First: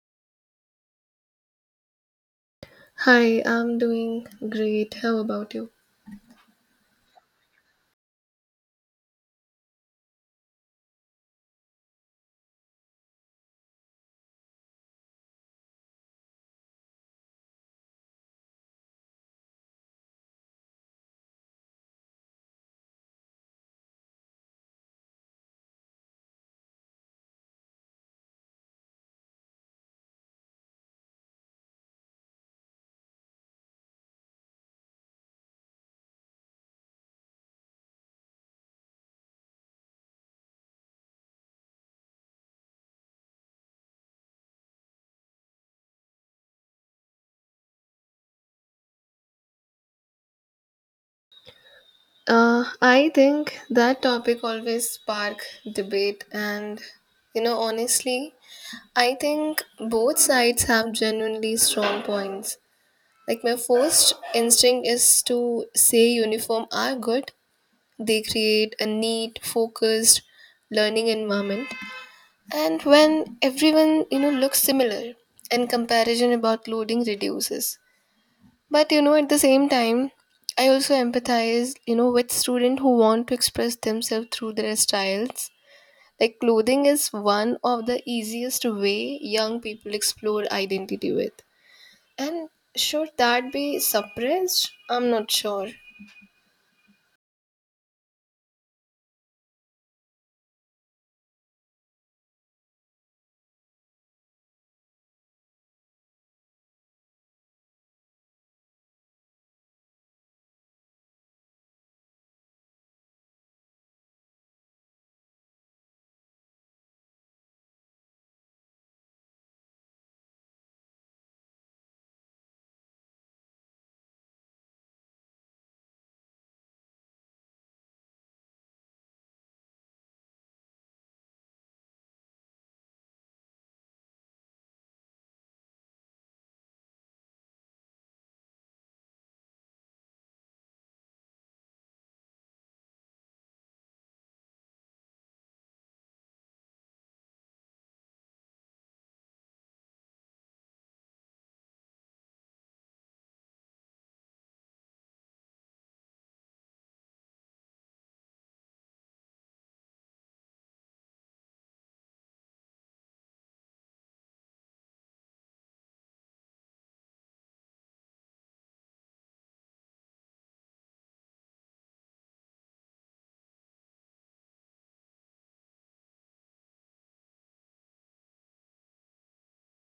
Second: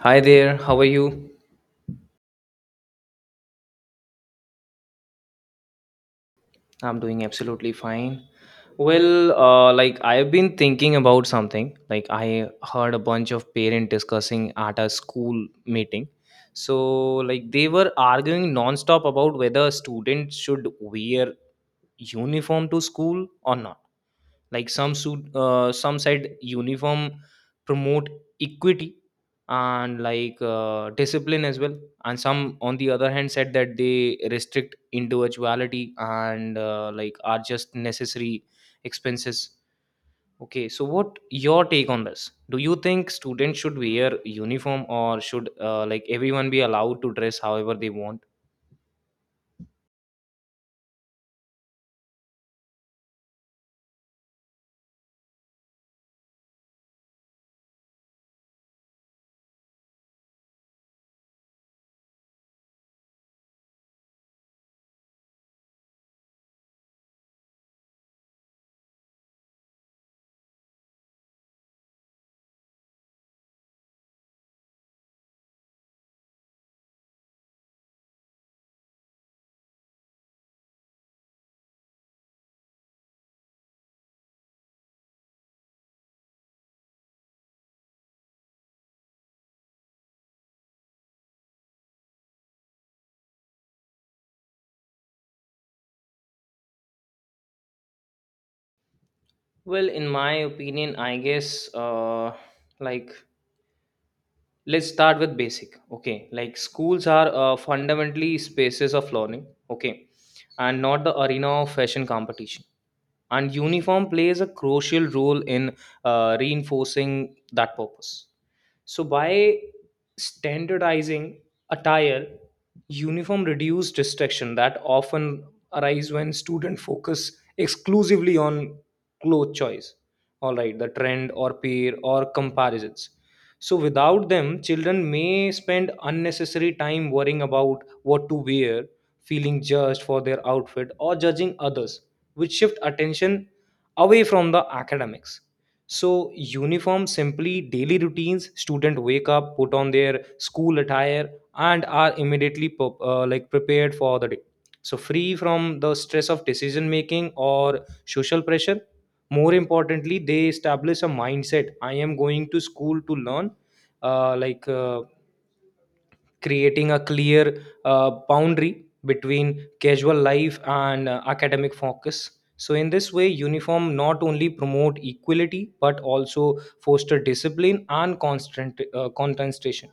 Hi there, how are you? Hi, I'm doing great. How about you? I'm doing absolutely fine. Well, like I've been thinking about something. Like I heard a bunch of parents discussing at a school meeting. So, like they were arguing nonstop about whether students should wear uniform to school or not, like some said uniform promote equity and like discipline as well, and some on the other hand said that they restrict individuality and like are just necessary expenses. Okay, so what your take on this? Do you think students should wear uniform or should like everyone be allowed to dress however they want? I think that topic always spark debate and honestly, I think both sides have genuinely strong points. Like my first instinct is to say uniform are good. They create a neat, focused learning environment. And when everyone, looks similar and comparison about loading reduces. But at the same time, I also empathize, with students who want to express themselves through their styles. Like clothing is one of the easiest way young people explore identity with. And should that be suppressed? I'm not sure. Well, in my opinion, I guess like let's start with basic. Okay, like schools are fundamentally spaces of learning, okay, and not the arena of fashion competition. And uniform plays a crucial role in reinforcing that purpose. So by standardizing attire, uniform reduce distraction that often arise when student focus exclusively on cloth choice. All right, the trend or peer or comparisons. So without them, children may spend unnecessary time worrying about what to wear, feeling judged for their outfit or judging others, which shift attention away from the academics. So uniform simply daily routines, student wake up, put on their school attire, and are immediately like prepared for the day, so free from the stress of decision making or social pressure. More importantly, they establish a mindset: I am going to school to learn, uh, like uh, creating a clear boundary between casual life and academic focus. So, in this way, uniform not only promote equality but also foster discipline and constant concentration.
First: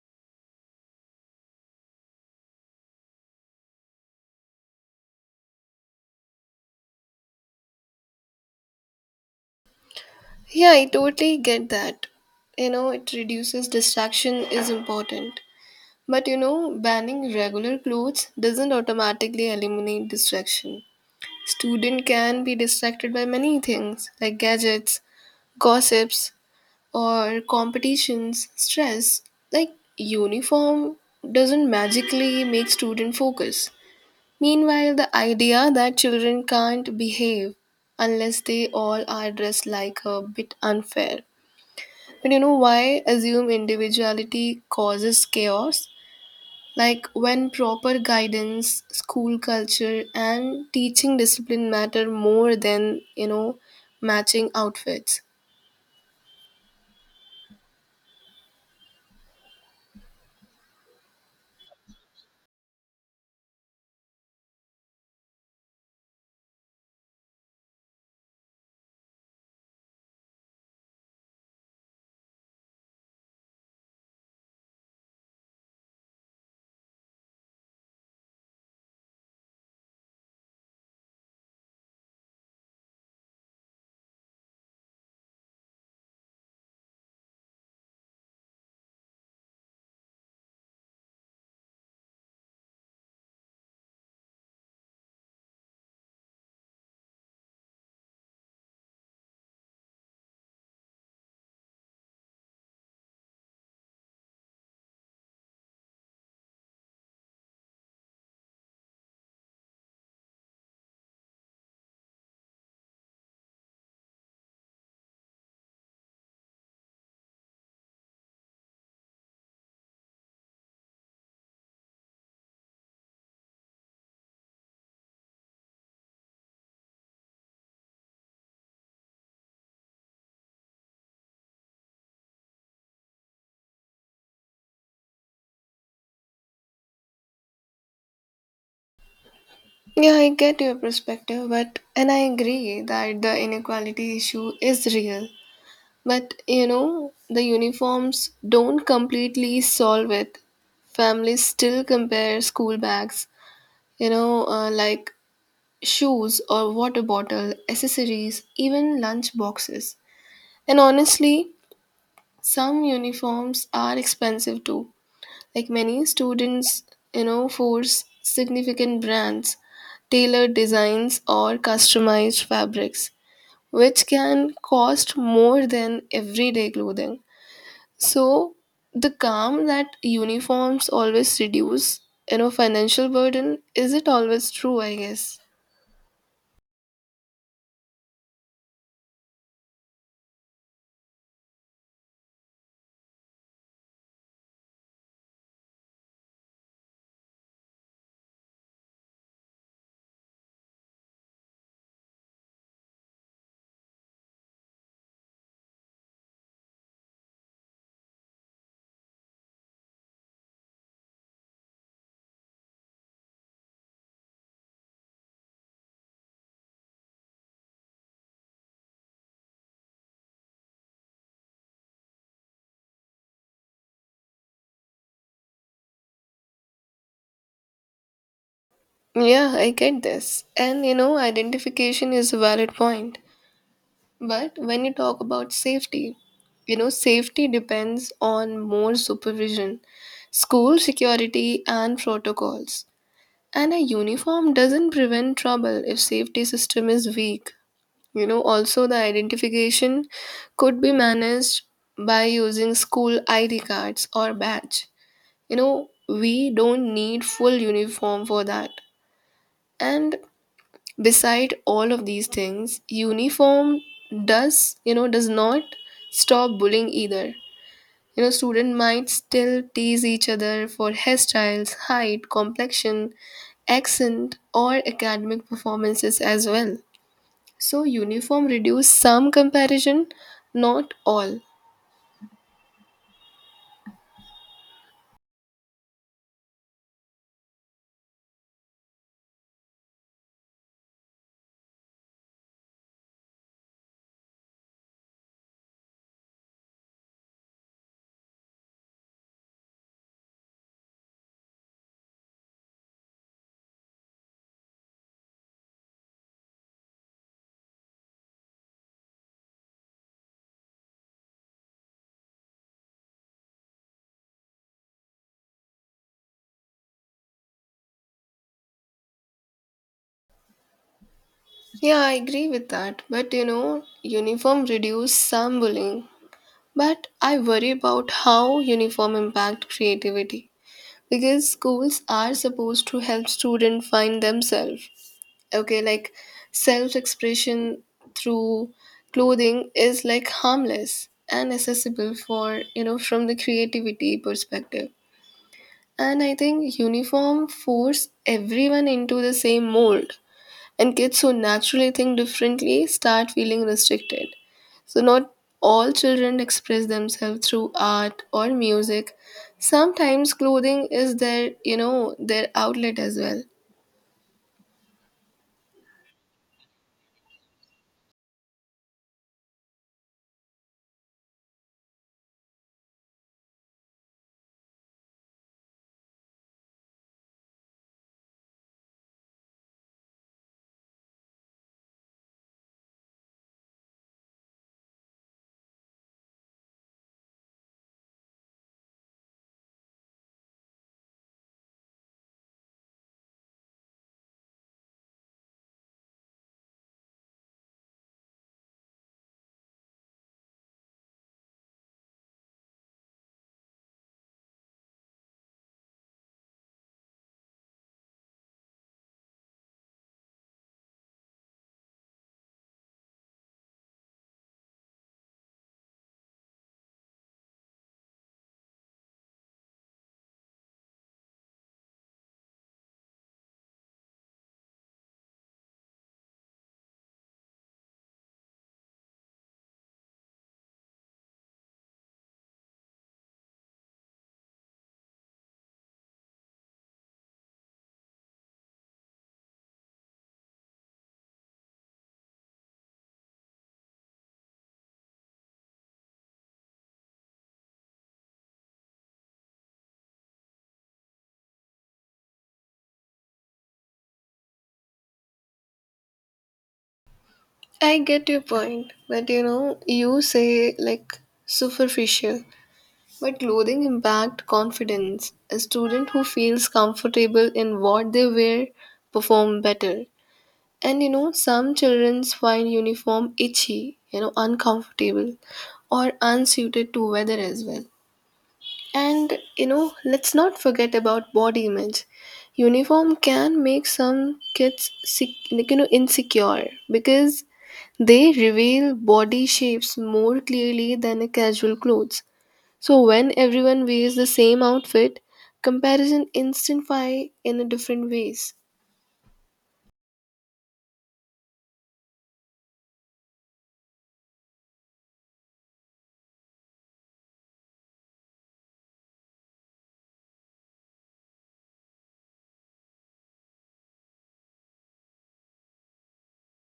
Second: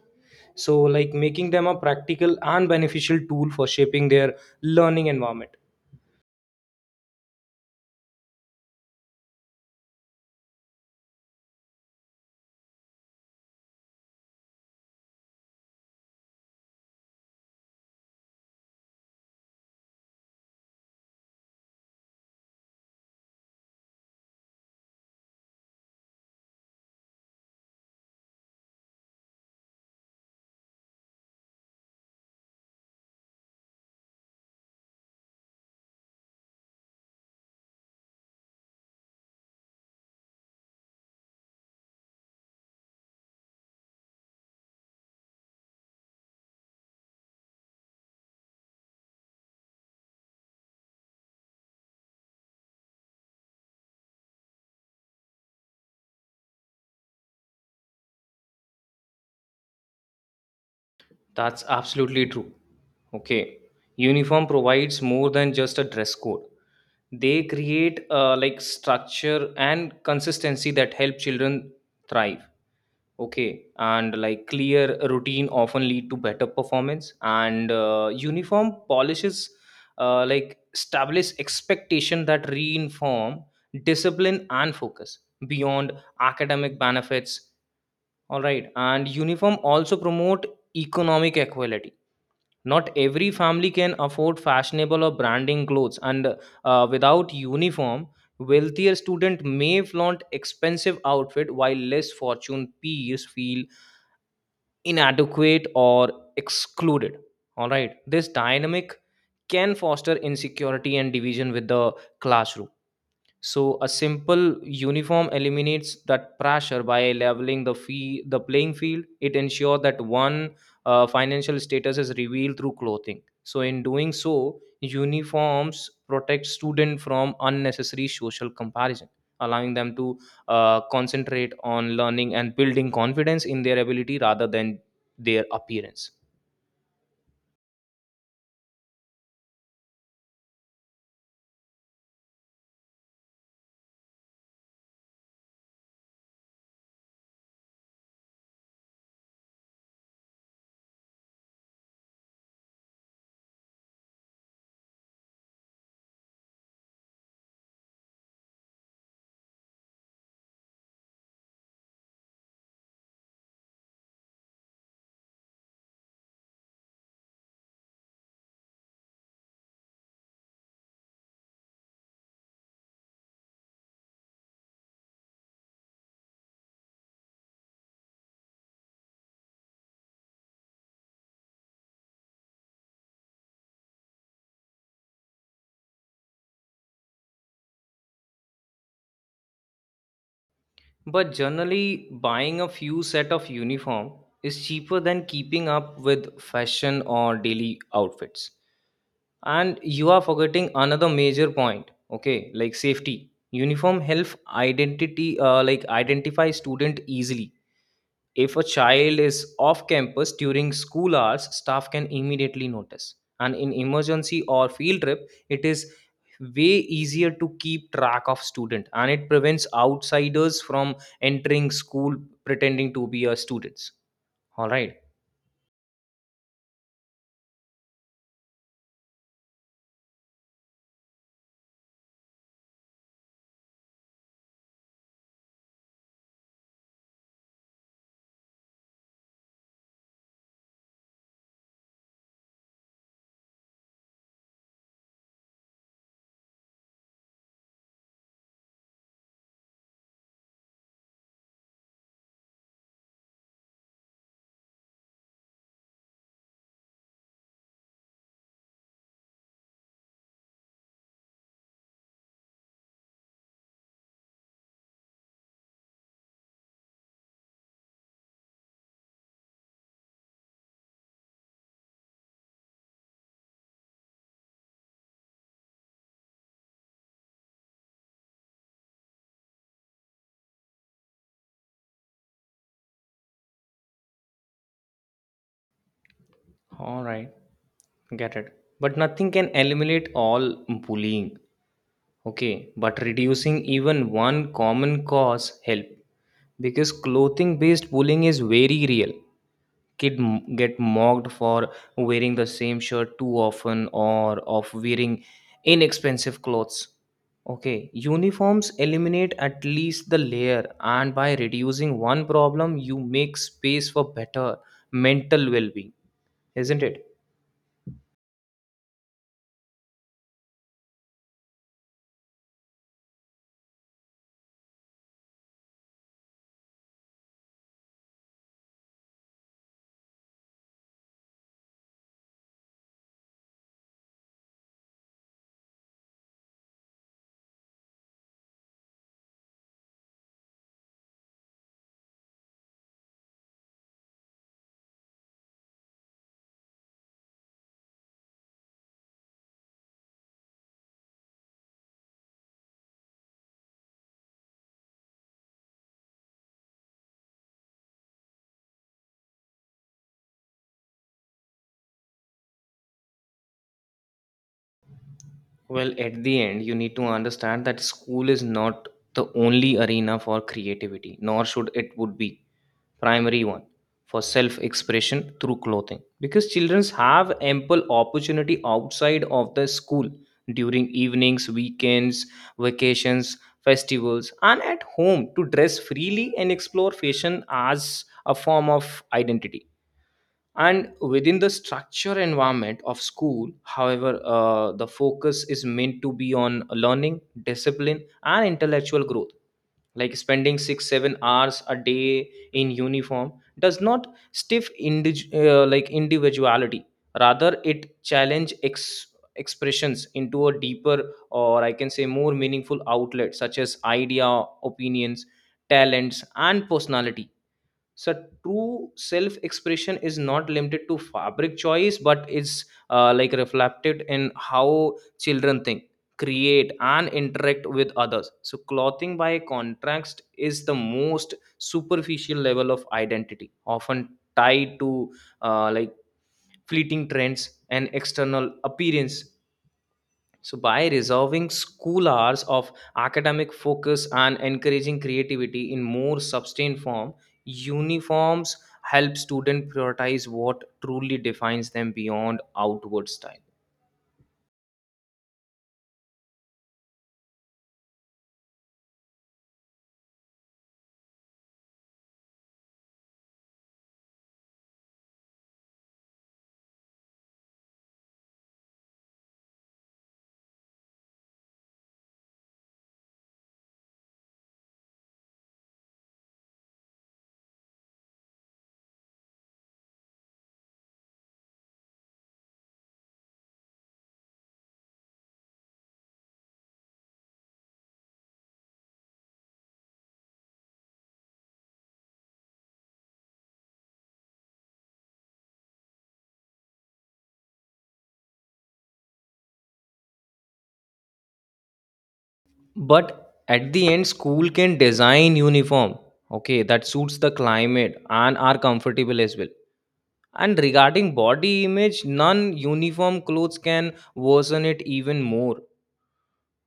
So, like making them a practical and beneficial tool for shaping their learning environment. Yeah, I totally get that. It reduces distraction is important. But banning regular clothes doesn't automatically eliminate distraction. Student can be distracted by many things like gadgets, gossips, or competitions, stress. Like uniform doesn't magically make student focus. Meanwhile, the idea that children can't behave unless they all are dressed like a bit unfair. But why assume individuality causes chaos? Like when proper guidance, school culture, and teaching discipline matter more than, matching outfits. That's absolutely true. Okay, uniform provides more than just a dress code. They create like structure and consistency that help children thrive. Okay, and like clear routine often lead to better performance, and uniform polishes like establish expectation that reinform discipline and focus beyond academic benefits. All right, and uniform also promote economic equality. Not every family can afford fashionable or branding clothes, and without uniform, wealthier student may flaunt expensive outfit while less fortunate peers feel inadequate or excluded. All right, this dynamic can foster insecurity and division with the classroom. So a simple uniform eliminates that pressure by leveling the playing field. It ensures that one financial status is revealed through clothing. So in doing so, uniforms protect students from unnecessary social comparison, allowing them to concentrate on learning and building confidence in their ability rather than their appearance. Yeah, I get your perspective, but and I agree that the inequality issue is real. But the uniforms don't completely solve it. Families still compare school bags, you know, uh, like shoes or water bottle, accessories, even lunch boxes. And honestly, some uniforms are expensive too. Like many students, force significant brands, tailored designs, or customized fabrics, which can cost more than everyday clothing. So, the calm that uniforms always reduce, financial burden, is it always true, I guess? But generally, buying a few set of uniform is cheaper than keeping up with fashion or daily outfits. And you are forgetting another major point, okay, like safety. Uniform help identity, like identify student easily. If a child is off campus during school hours, staff can immediately notice. And in emergency or field trip, it is way easier to keep track of student, and it prevents outsiders from entering school pretending to be a students. All right. Yeah, I get this. And, identification is a valid point. But when you talk about safety, safety depends on more supervision, school security, and protocols. And a uniform doesn't prevent trouble if safety system is weak. Also the identification could be managed by using school ID cards or badge. We don't need full uniform for that. And beside all of these things uniform does does not stop bullying either. You know, student might still tease each other for hairstyles, height, complexion, accent or academic performances as well. So uniform reduce some comparison, not all. All right. Get it. But nothing can eliminate all bullying. Okay, but reducing even one common cause help, because clothing based bullying is very real. Get mocked for wearing the same shirt too often or of wearing inexpensive clothes. Okay, uniforms eliminate at least the layer, and by reducing one problem you make space for better mental well-being, isn't it? Yeah, I agree with that, but uniform reduce some bullying, but I worry about how uniform impact creativity because schools are supposed to help students find themselves. Okay, like self-expression through clothing is like harmless and accessible for, from the creativity perspective. And I think uniform force everyone into the same mold and kids who naturally think differently start feeling restricted. So, not all children express themselves through art or music. Sometimes clothing is their, their outlet as well. Well, at the end, you need to understand that school is not the only arena for creativity, nor should it would be primary one for self expression through clothing, because children have ample opportunity outside of the school during evenings, weekends, vacations, festivals, and at home to dress freely and explore fashion as a form of identity. And within the structure environment of school, however, the focus is meant to be on learning, discipline, and intellectual growth, like spending 6 7 hours a day in uniform does not stiff like individuality, rather it challenge expressions into a deeper, or I can say more meaningful outlet such as idea, opinions, talents, and personality. So true self expression is not limited to fabric choice but is like reflected in how children think, create, and interact with others. So clothing by contrast is the most superficial level of identity, often tied to like fleeting trends and external appearance. So, by resolving school hours of academic focus and encouraging creativity in more sustained form, uniforms help students prioritize what truly defines them beyond outward style. I get your point, but you say like superficial. But clothing impact confidence. A student who feels comfortable in what they wear perform better. And some childrens find uniform itchy, uncomfortable or unsuited to weather as well. And let's not forget about body image. Uniform can make some kids sick, like, insecure because they reveal body shapes more clearly than a casual clothes. So when everyone wears the same outfit, comparison intensify in a different ways. But at the end, school can design uniform, okay, that suits the climate and are comfortable as well. And regarding body image, non-uniform clothes can worsen it even more,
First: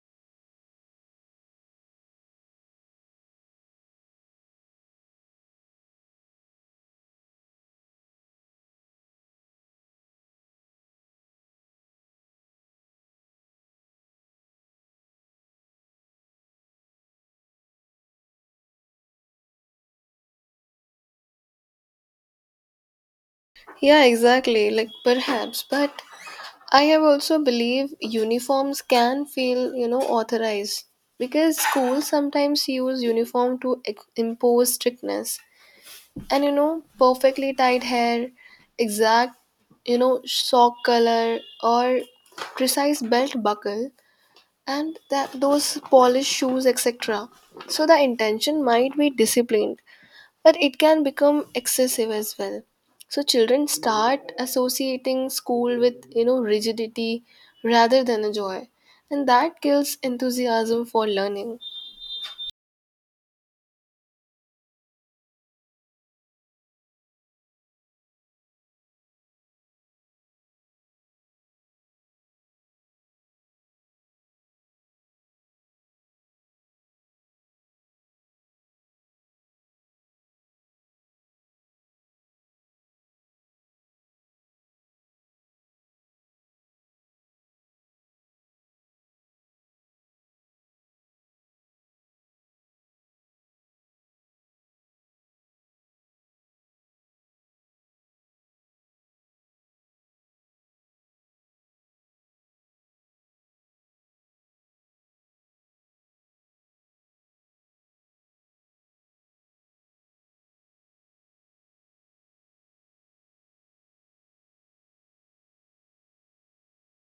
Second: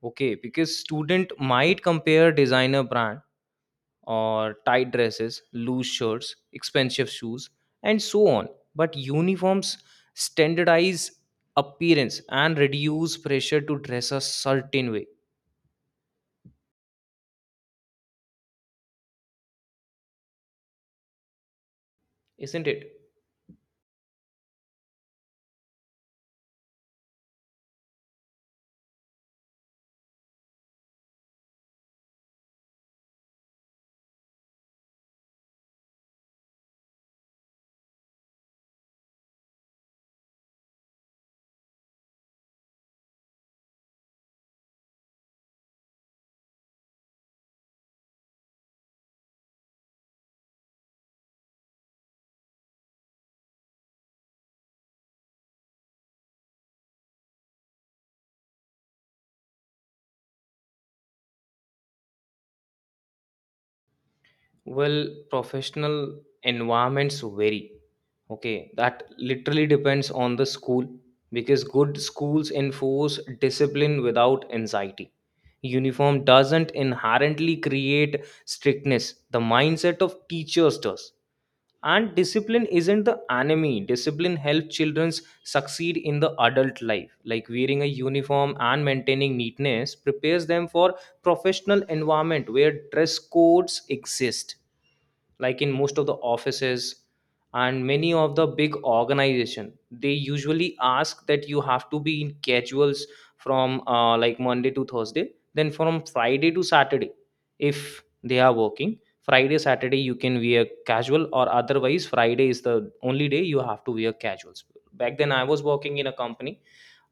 okay, because student might compare designer brand or tight dresses, loose shirts, expensive shoes, and so on. But uniforms standardize appearance and reduce pressure to dress a certain way, isn't it? Yeah, exactly. Like perhaps, but I have also believe uniforms can feel, authorized because schools sometimes use uniform to impose strictness. And perfectly tied hair, exact, sock color or precise belt buckle and that those polished shoes etc. So the intention might be disciplined but it can become excessive as well. So children start associating school with, rigidity rather than a joy, and that kills enthusiasm for learning. Well, professional environments vary. Okay, that literally depends on the school, because good schools enforce discipline without anxiety. Uniform doesn't inherently create strictness, the mindset of teachers does. And discipline isn't the enemy. Discipline helps children succeed in the adult life, like wearing a uniform and maintaining neatness prepares them for professional environment where dress codes exist, like in most of the offices. And many of the big organization, they usually ask that you have to be in casuals from like Monday to Thursday, then from Friday to Saturday. If they are working Friday Saturday, you can wear casual, or otherwise Friday is the only day you have to wear casuals. Back then I was working in a company,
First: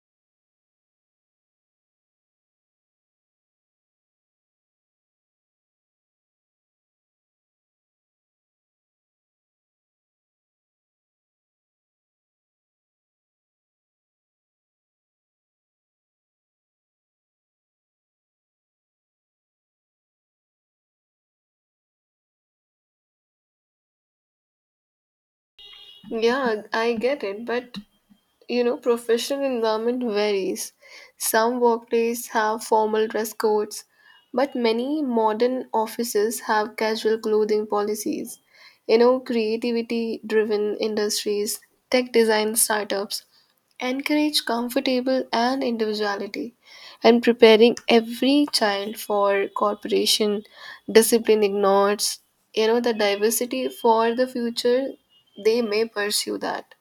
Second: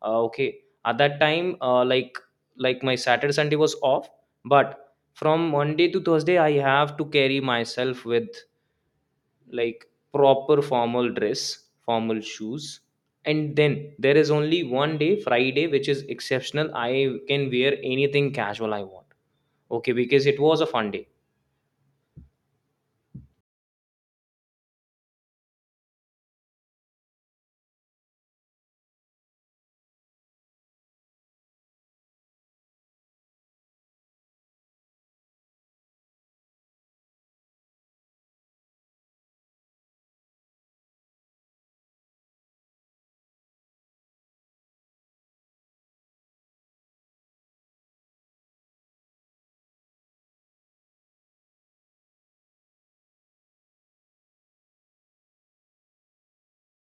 okay. At that time, like my Saturday Sunday was off, but from Monday to Thursday I have to carry myself with like proper formal dress, formal shoes. And then there is only one day, Friday, which is exceptional. I can wear anything casual I want. Okay, because it was a fun day. Yeah, I get it, but you know professional environment varies. Some workplaces have formal dress codes, but many modern offices have casual clothing policies. Creativity driven industries, tech design startups encourage comfortable and individuality, and preparing every child for corporation discipline ignores, the diversity for the future they may pursue that.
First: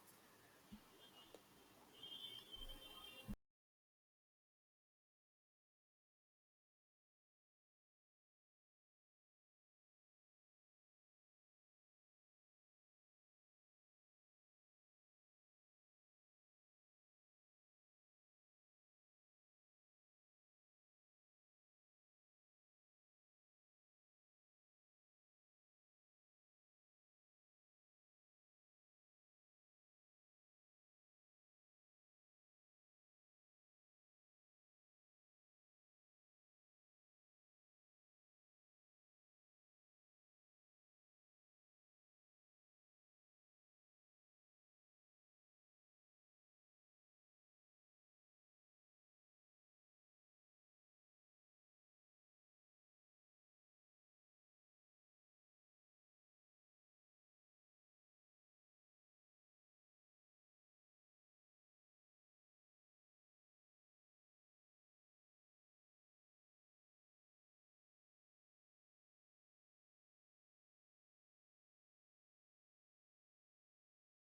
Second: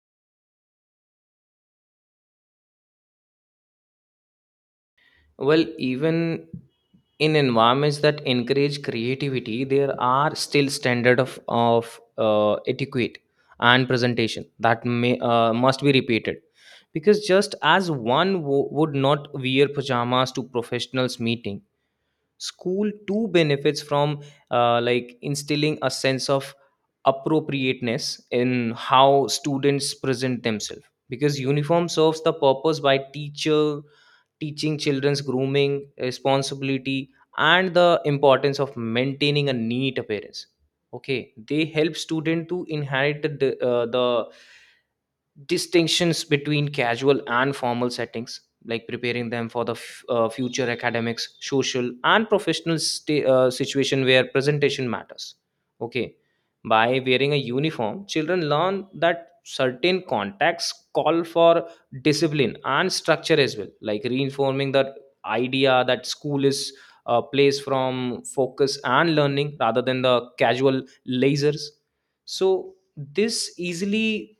Well, even in environments that encourage creativity, there are still standard of etiquette and presentation that may must be repeated, because just as one would not wear pajamas to professionals meeting, school too benefits from like instilling a sense of appropriateness in how students present themselves, because uniform serves the purpose by teacher teaching children's grooming responsibility and the importance of maintaining a neat appearance. Okay, they help student to inherit the distinctions between casual and formal settings, like preparing them for the future academics social and professional situation where presentation matters. Okay, by wearing a uniform, children learn that certain contexts call for discipline and structure as well, like reinforming the idea that school is a place from focus and learning rather than the casual lasers. So this easily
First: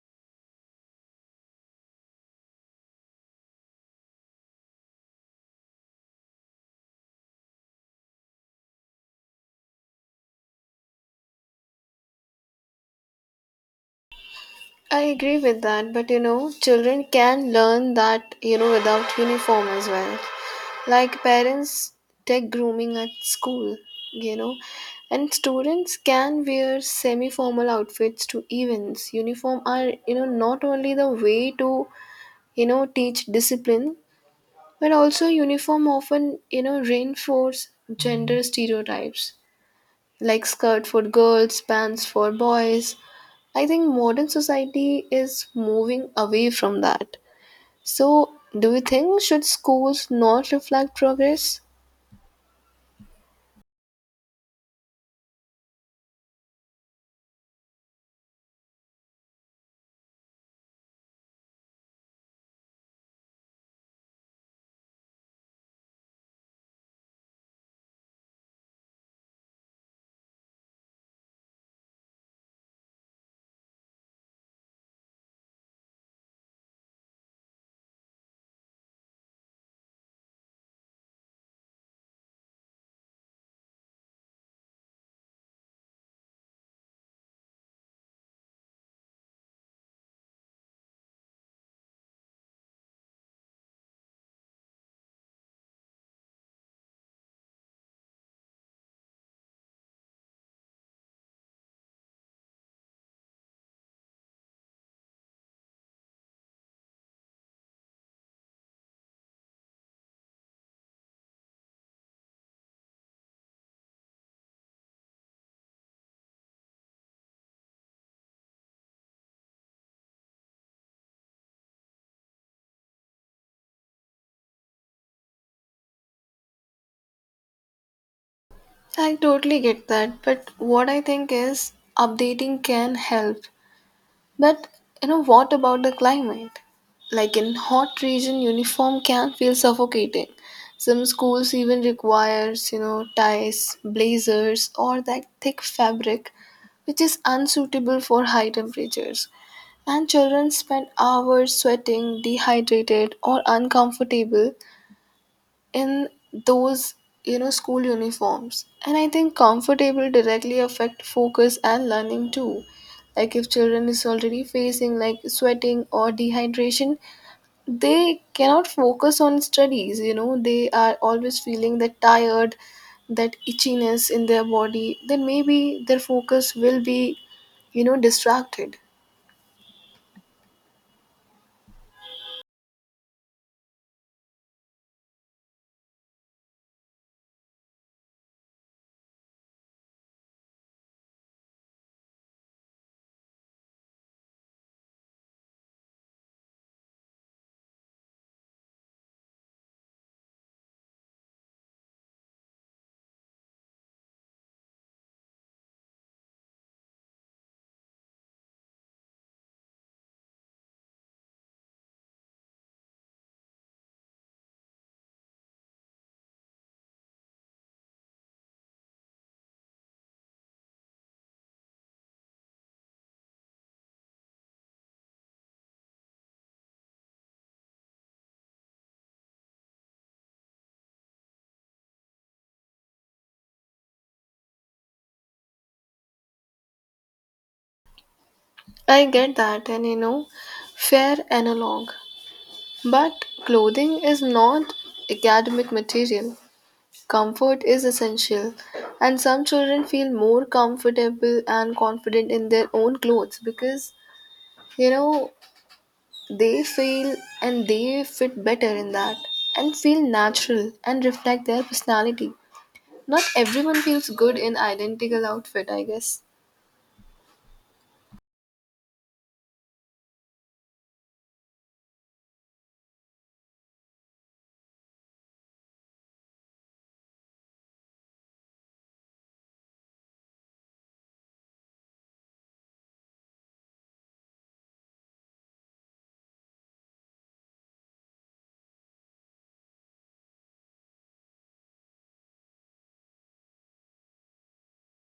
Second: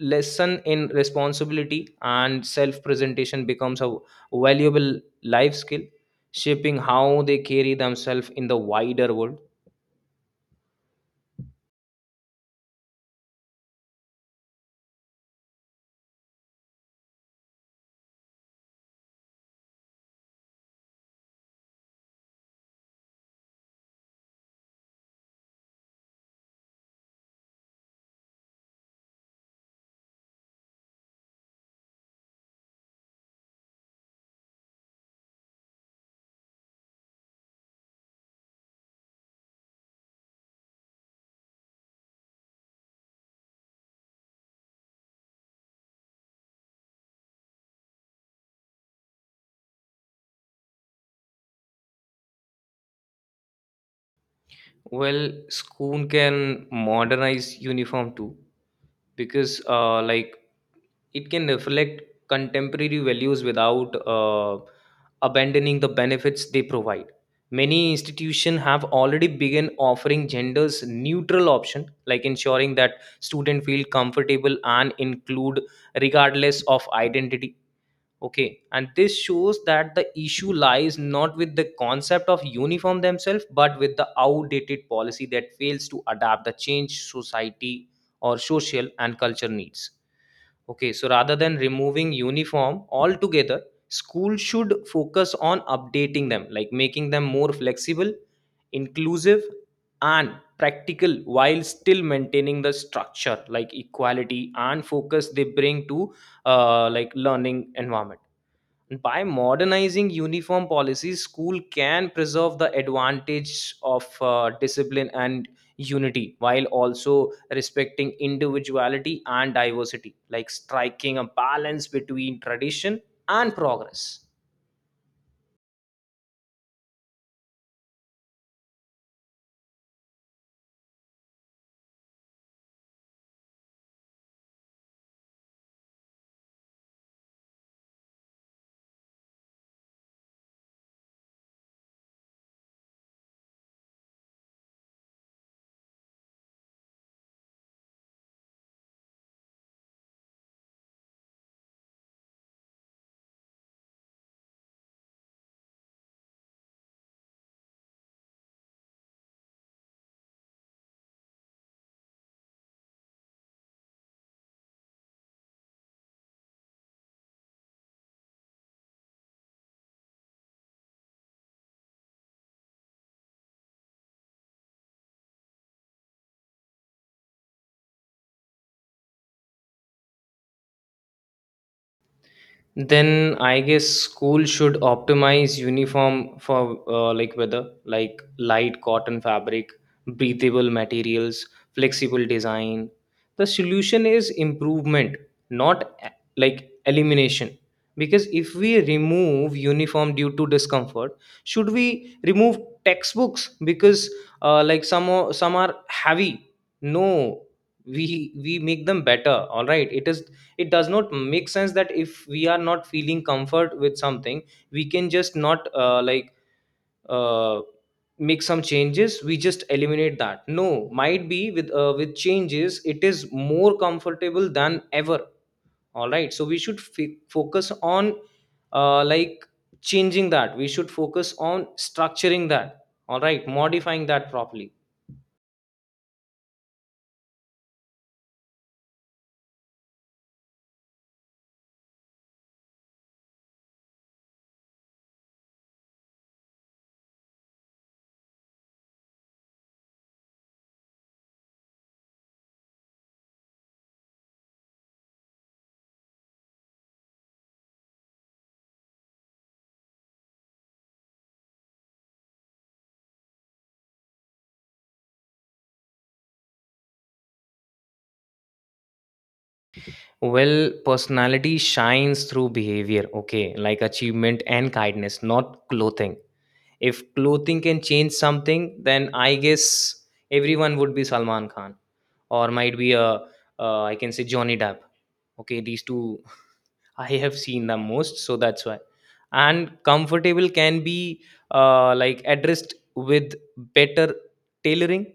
lesson in responsibility and self presentation becomes a valuable life skill, shaping how they carry themselves in the wider world. I agree with that, but children can learn that, without uniform as well. Like parents take grooming at school, you know, and students can wear semi formal outfits to events. Uniform are, not only the way to, teach discipline, but also uniform often, reinforce gender stereotypes like skirt for girls, pants for boys. I think modern society is moving away from that. So, do you think should schools not reflect progress? Well, school can modernize uniform too, because like it can reflect contemporary values without abandoning the benefits they provide. Many institutions have already begun offering genders neutral option, like ensuring that students feel comfortable and include regardless of identity. Okay, and this shows that the issue lies not with the concept of uniform themselves, but with the outdated policy that fails to adapt the change society or social and culture needs. Okay, so rather than removing uniform altogether, school should focus on updating them, like making them more flexible, inclusive, and practical while still maintaining the structure like equality and focus they bring to like learning environment. By modernizing uniform policies, school can preserve the advantage of discipline and unity while also respecting individuality and diversity, like striking a balance between tradition and progress. I totally get that, but what I think is updating can help. But what about the climate? Like in hot region uniform can feel suffocating. Some schools even requires, ties, blazers or that thick fabric which is unsuitable for high temperatures. And children spend hours sweating, dehydrated, or uncomfortable in those, school uniforms. And I think comfortable directly affect focus and learning too. Like if children is already facing like sweating or dehydration, they cannot focus on studies, they are always feeling that tired, that itchiness in their body, then maybe their focus will be, distracted. Then I guess school should optimize uniform for like weather, like light cotton fabric, breathable materials, flexible design. The solution is improvement, not like elimination. Because if we remove uniform due to discomfort, should we remove textbooks because like some are heavy? No, we make them better. All right, it is it does not make sense that if we are not feeling comfort with something we can just not uh, make some changes we just eliminate that. No, might be with changes it is more comfortable than ever. All right, so we should focus on uh, like changing that. We should focus on structuring that, all right, modifying that properly. I get that, and fair analog. But clothing is not academic material. Comfort is essential, and some children feel more comfortable and confident in their own clothes because, you know they feel and they fit better in that and feel natural and reflect their personality. Not everyone feels good in identical outfit, I guess. Well, personality shines through behavior, okay, like achievement and kindness, not clothing. If clothing can change something, then I guess everyone would be Salman Khan, or might be a I can say Johnny Depp. Okay, these two I have seen the most, so that's why. And comfortable can be addressed with better tailoring,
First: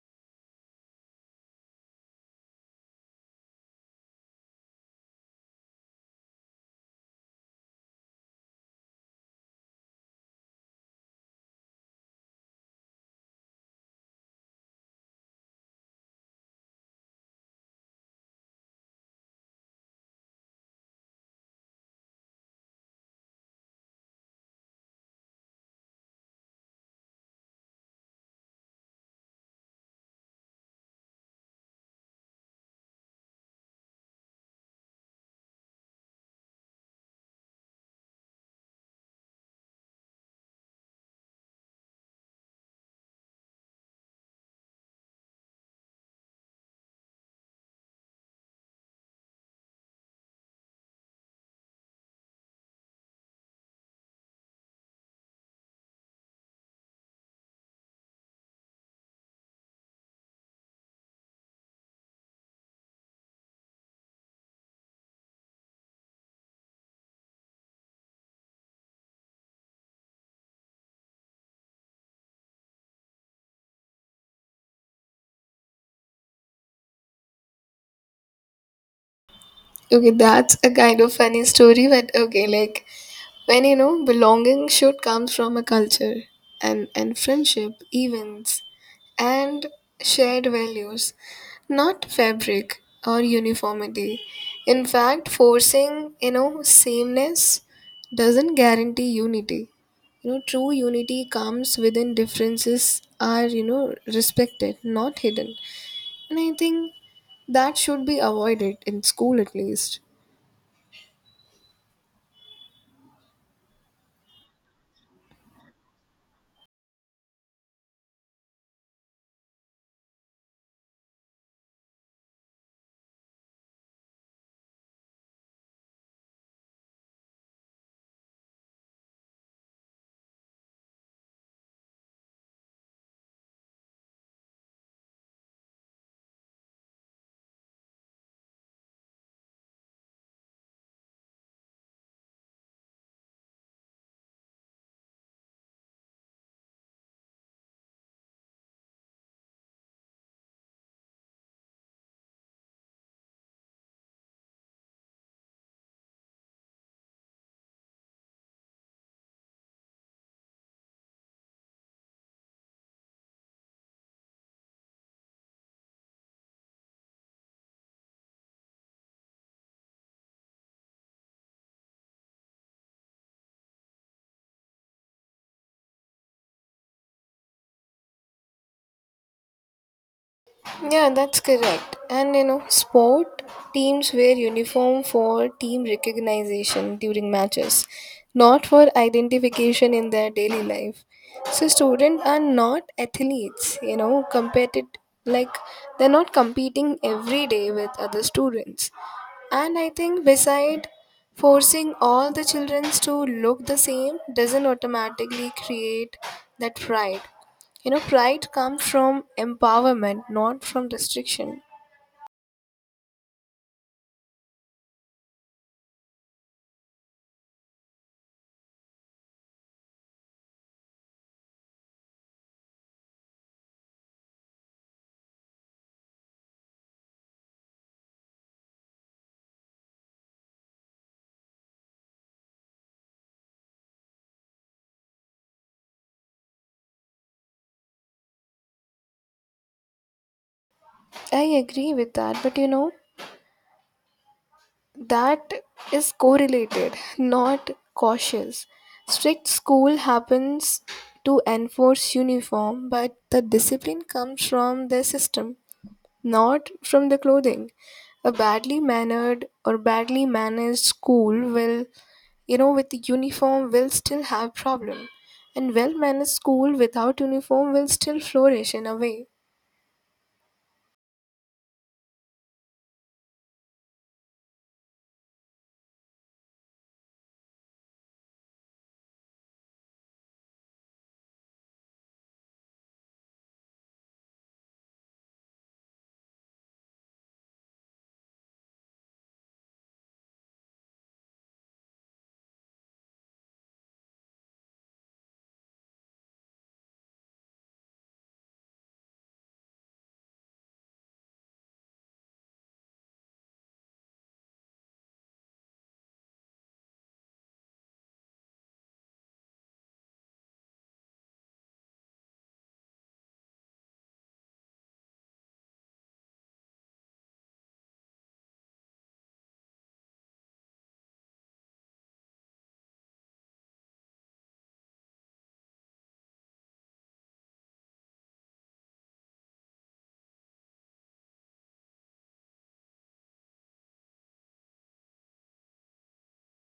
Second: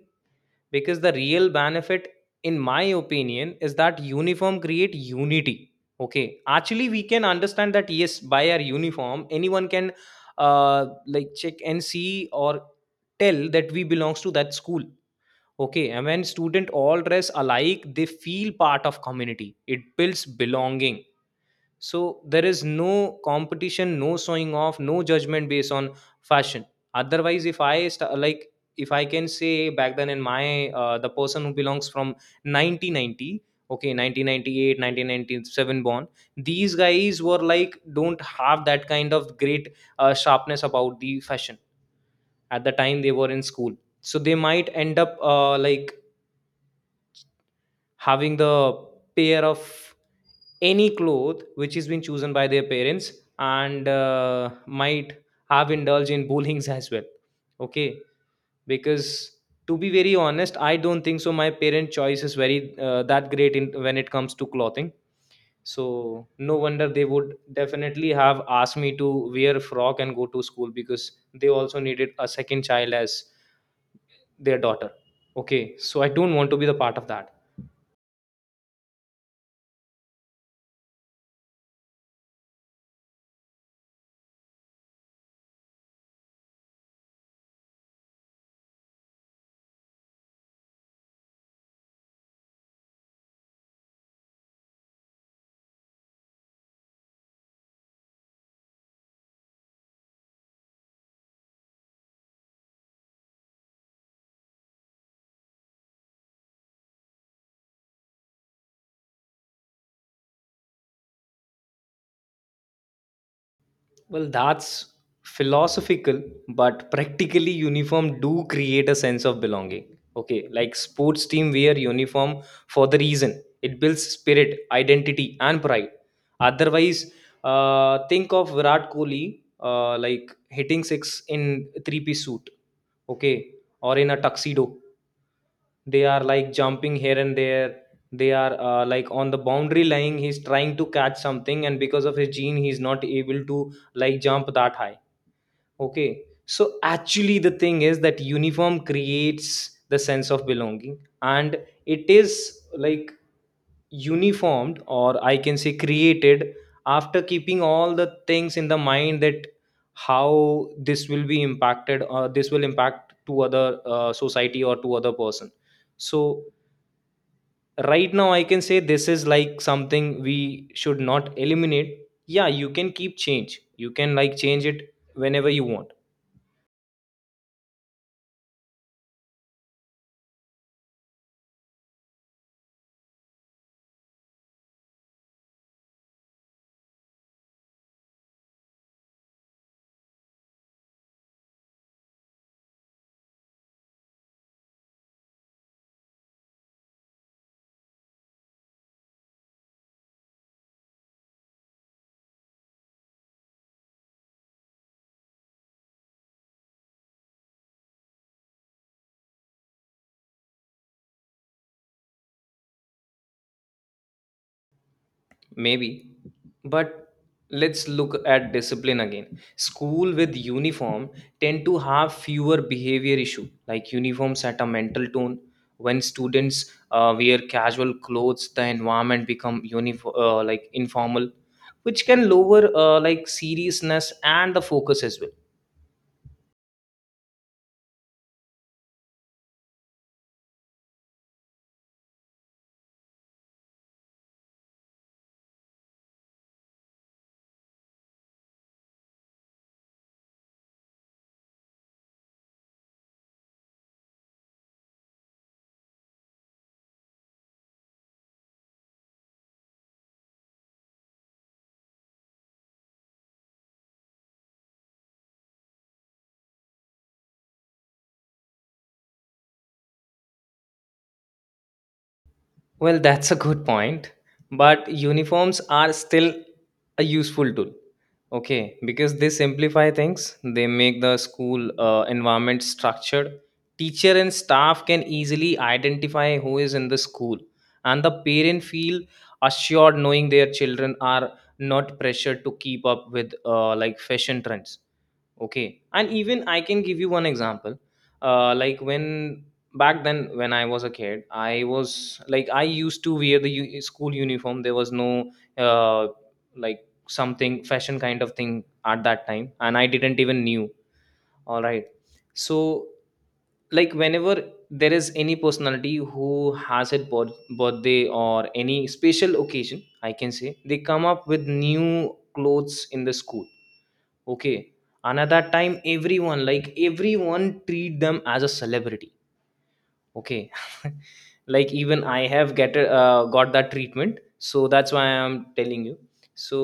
because the real benefit in my opinion is that uniform create unity. Okay, actually we can understand that, yes, by our uniform anyone can check and see, or tell that we belongs to that school. Okay, and when student all dress alike, they feel part of community, it builds belonging. So there is no competition, no showing off, no judgment based on fashion. Otherwise, if I can say back then in my the person who belongs from 1990, okay, 1998, 1997 born, these guys were like don't have that kind of great sharpness about the fashion at the time they were in school. So they might end up having the pair of any cloth which has been chosen by their parents, and might have indulged in bullying as well. Okay, because to be very honest, I don't think so my parent choice is very that great in when it comes to clothing. So no wonder they would definitely have asked me to wear a frock and go to school, because they also needed a second child as their daughter. Okay, so I don't want to be the part of that. Okay, that's a kind of funny story, but okay, like when belonging should come from a culture and friendship events and shared values, not fabric or uniformity. In fact, forcing, sameness doesn't guarantee unity. You know, true unity comes within differences are, respected not hidden. And I think that should be avoided in school at least. Well, that's philosophical, but practically uniform do create a sense of belonging. Okay, like sports team wear uniform for the reason it builds spirit, identity, and pride. Otherwise, think of Virat Kohli hitting six in three-piece suit, okay, or in a tuxedo. They are like jumping here and there. They are on the boundary line. He's trying to catch something, and because of his gene, he's not able to like jump that high. Okay. So actually, the thing is that uniform creates the sense of belonging, and it is like uniformed, or I can say created, after keeping all the things in the mind, that how this will be impacted, or this will impact to other society or to other person. So right now, I can say this is like something we should not eliminate. Yeah, you can keep change. You can like change it whenever you want. Yeah, that's correct. And, sport teams wear uniform for team recognition during matches, not for identification in their daily life. So students are not athletes, competed, like they're not competing every day with other students. And I think beside forcing all the children to look the same doesn't automatically create that pride. Pride comes from empowerment, not from restriction. Maybe. But let's look at discipline again. School with uniform tend to have fewer behavior issue. Like uniform set a mental tone. When students wear casual clothes, the environment become uniform, like informal, which can lower seriousness and the focus as well. I agree with that, but that is correlated, not cautious. Strict school happens to enforce uniform, but the discipline comes from their system. Not from the clothing. A badly mannered or badly managed school will, with the uniform will still have problem. And well-managed school without uniform will still flourish in a way. Well, that's a good point, but uniforms are still a useful tool. Okay, because they simplify things, they make the school environment structured. Teacher and staff can easily identify who is in the school, and the parent feel assured knowing their children are not pressured to keep up with fashion trends. Okay, and even I can give you one example. When back then when I was a kid, I was like I used to wear the school uniform. There was no uh, like something fashion kind of thing at that time, and I didn't even knew. All right. So like whenever there is any personality who has a birthday or any special occasion, I can say they come up with new clothes in the school. Okay, and at that time everyone, like everyone treat them as a celebrity. Okay. Like even I have get got that treatment, so that's why I'm telling you. So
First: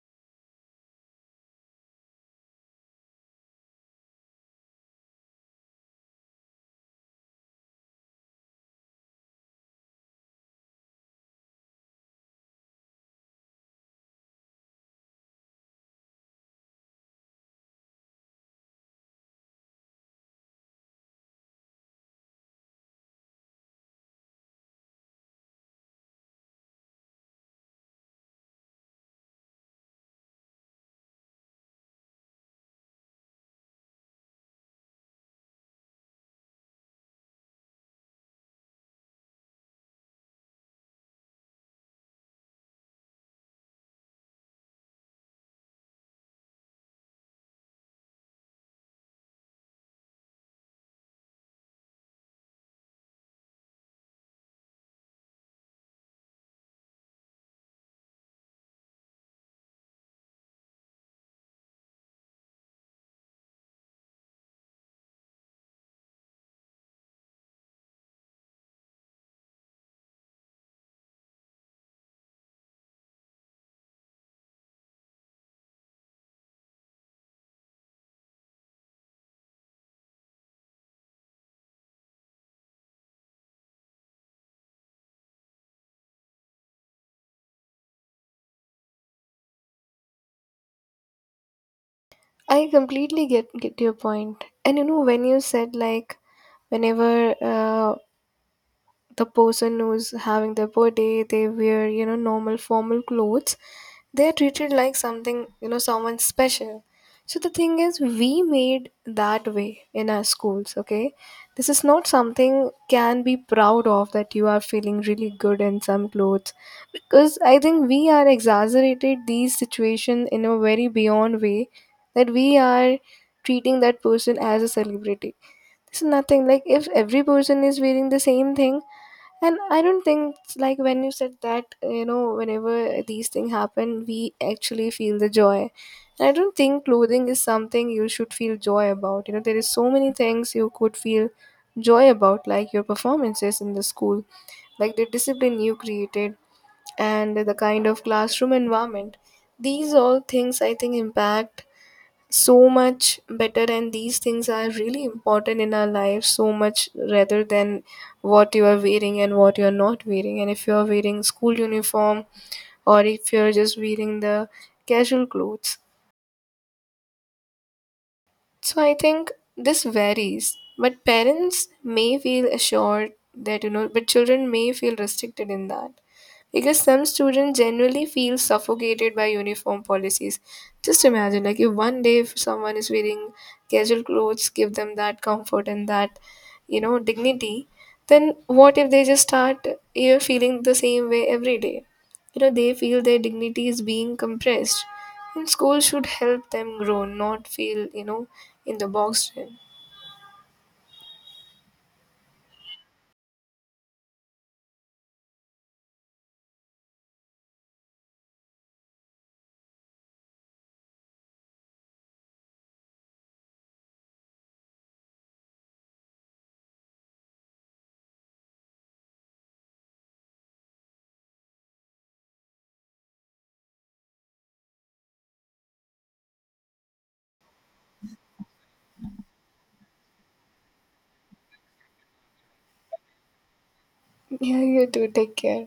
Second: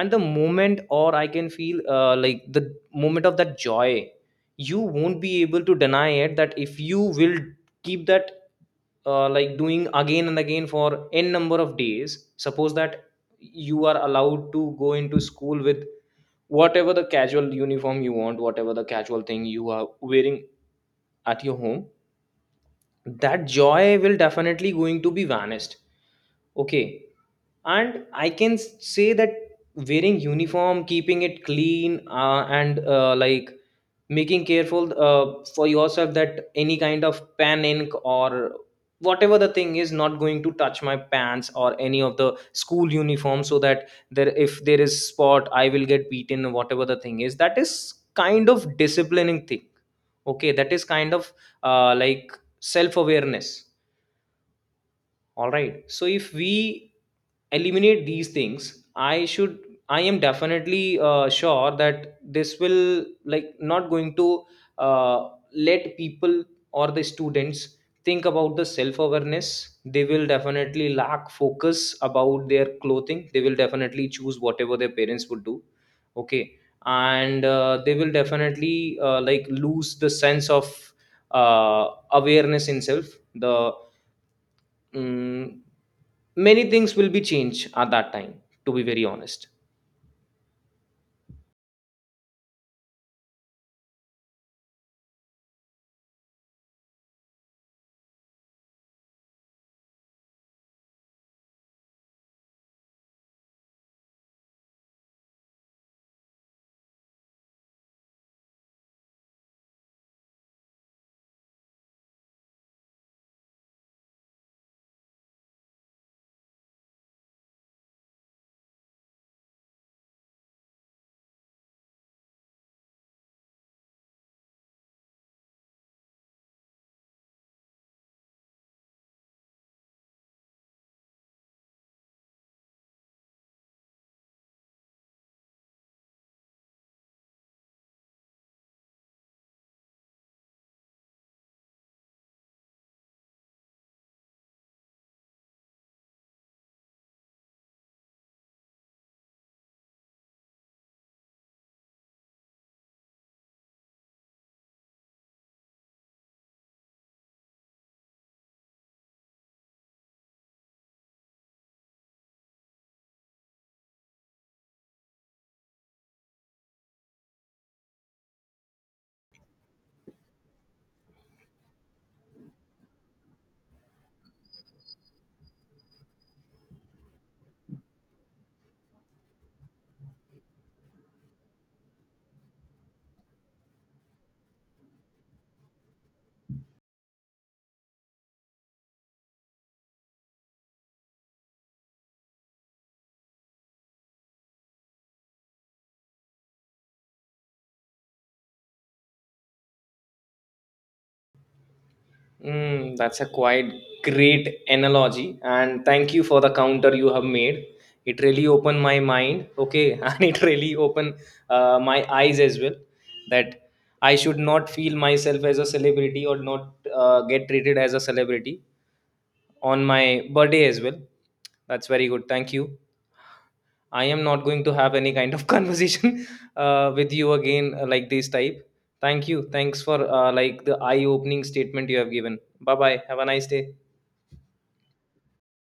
and the moment or I can feel the moment of that joy, you won't be able to deny it. That if you will keep that doing again and again for n number of days. Suppose that you are allowed to go into school with whatever the casual uniform you want, whatever the casual thing you are wearing at your home, that joy will definitely going to be vanished. Okay. And I can say that wearing uniform, keeping it clean, and like making careful for yourself that any kind of pen ink or whatever the thing is not going to touch my pants or any of the school uniform, so that there if there is spot I will get beaten or whatever the thing is, that is kind of disciplining thing. Okay, that is kind of uh, like self awareness. All right, so if we eliminate these things, i should I am definitely sure that this will like not going to uh, let people or the students think about the self awareness. They will definitely lack focus about their clothing. They will definitely choose whatever their parents would do. Okay, and they will definitely lose the sense of uh, awareness in self. The mm Many things will be changed at that time, to be very honest. I completely get your point. And when you said like whenever the person who's having their birthday they wear, normal formal clothes, they're treated like something, someone special. So the thing is we made that way in our schools. Okay, this is not something can be proud of, that you are feeling really good in some clothes. Because I think we are exaggerated these situation in a very beyond way, that we are treating that person as a celebrity. It's nothing like if every person is wearing the same thing. And I don't think like when you said that, whenever these things happen, we actually feel the joy. And I don't think clothing is something you should feel joy about. There is so many things you could feel joy about, like your performances in the school, like the discipline you created, and the kind of classroom environment. These all things I think impact so much better, and these things are really important in our lives so much rather than what you are wearing and what you are not wearing, and if you are wearing school uniform or if you are just wearing the casual clothes. So I think this varies, but parents may feel assured that, but children may feel restricted in that. Because some students generally feel suffocated by uniform policies. Just imagine, like, if one day if someone is wearing casual clothes, give them that comfort and that, dignity, then what if they just start, feeling the same way every day? You know, they feel their dignity is being compressed, and school should help them grow, not feel, in the box. Mm, that's a quite great analogy, and thank you for the counter you have made. It really opened my mind, okay, and it really opened my eyes as well. That I should not feel myself as a celebrity or not get treated as a celebrity on my birthday as well. That's very good. Thank you. I am not going to have any kind of conversation with you again this type. Thank you. Thanks for the eye opening statement you have given. Bye bye. Have a nice day. Yeah, you too, take care.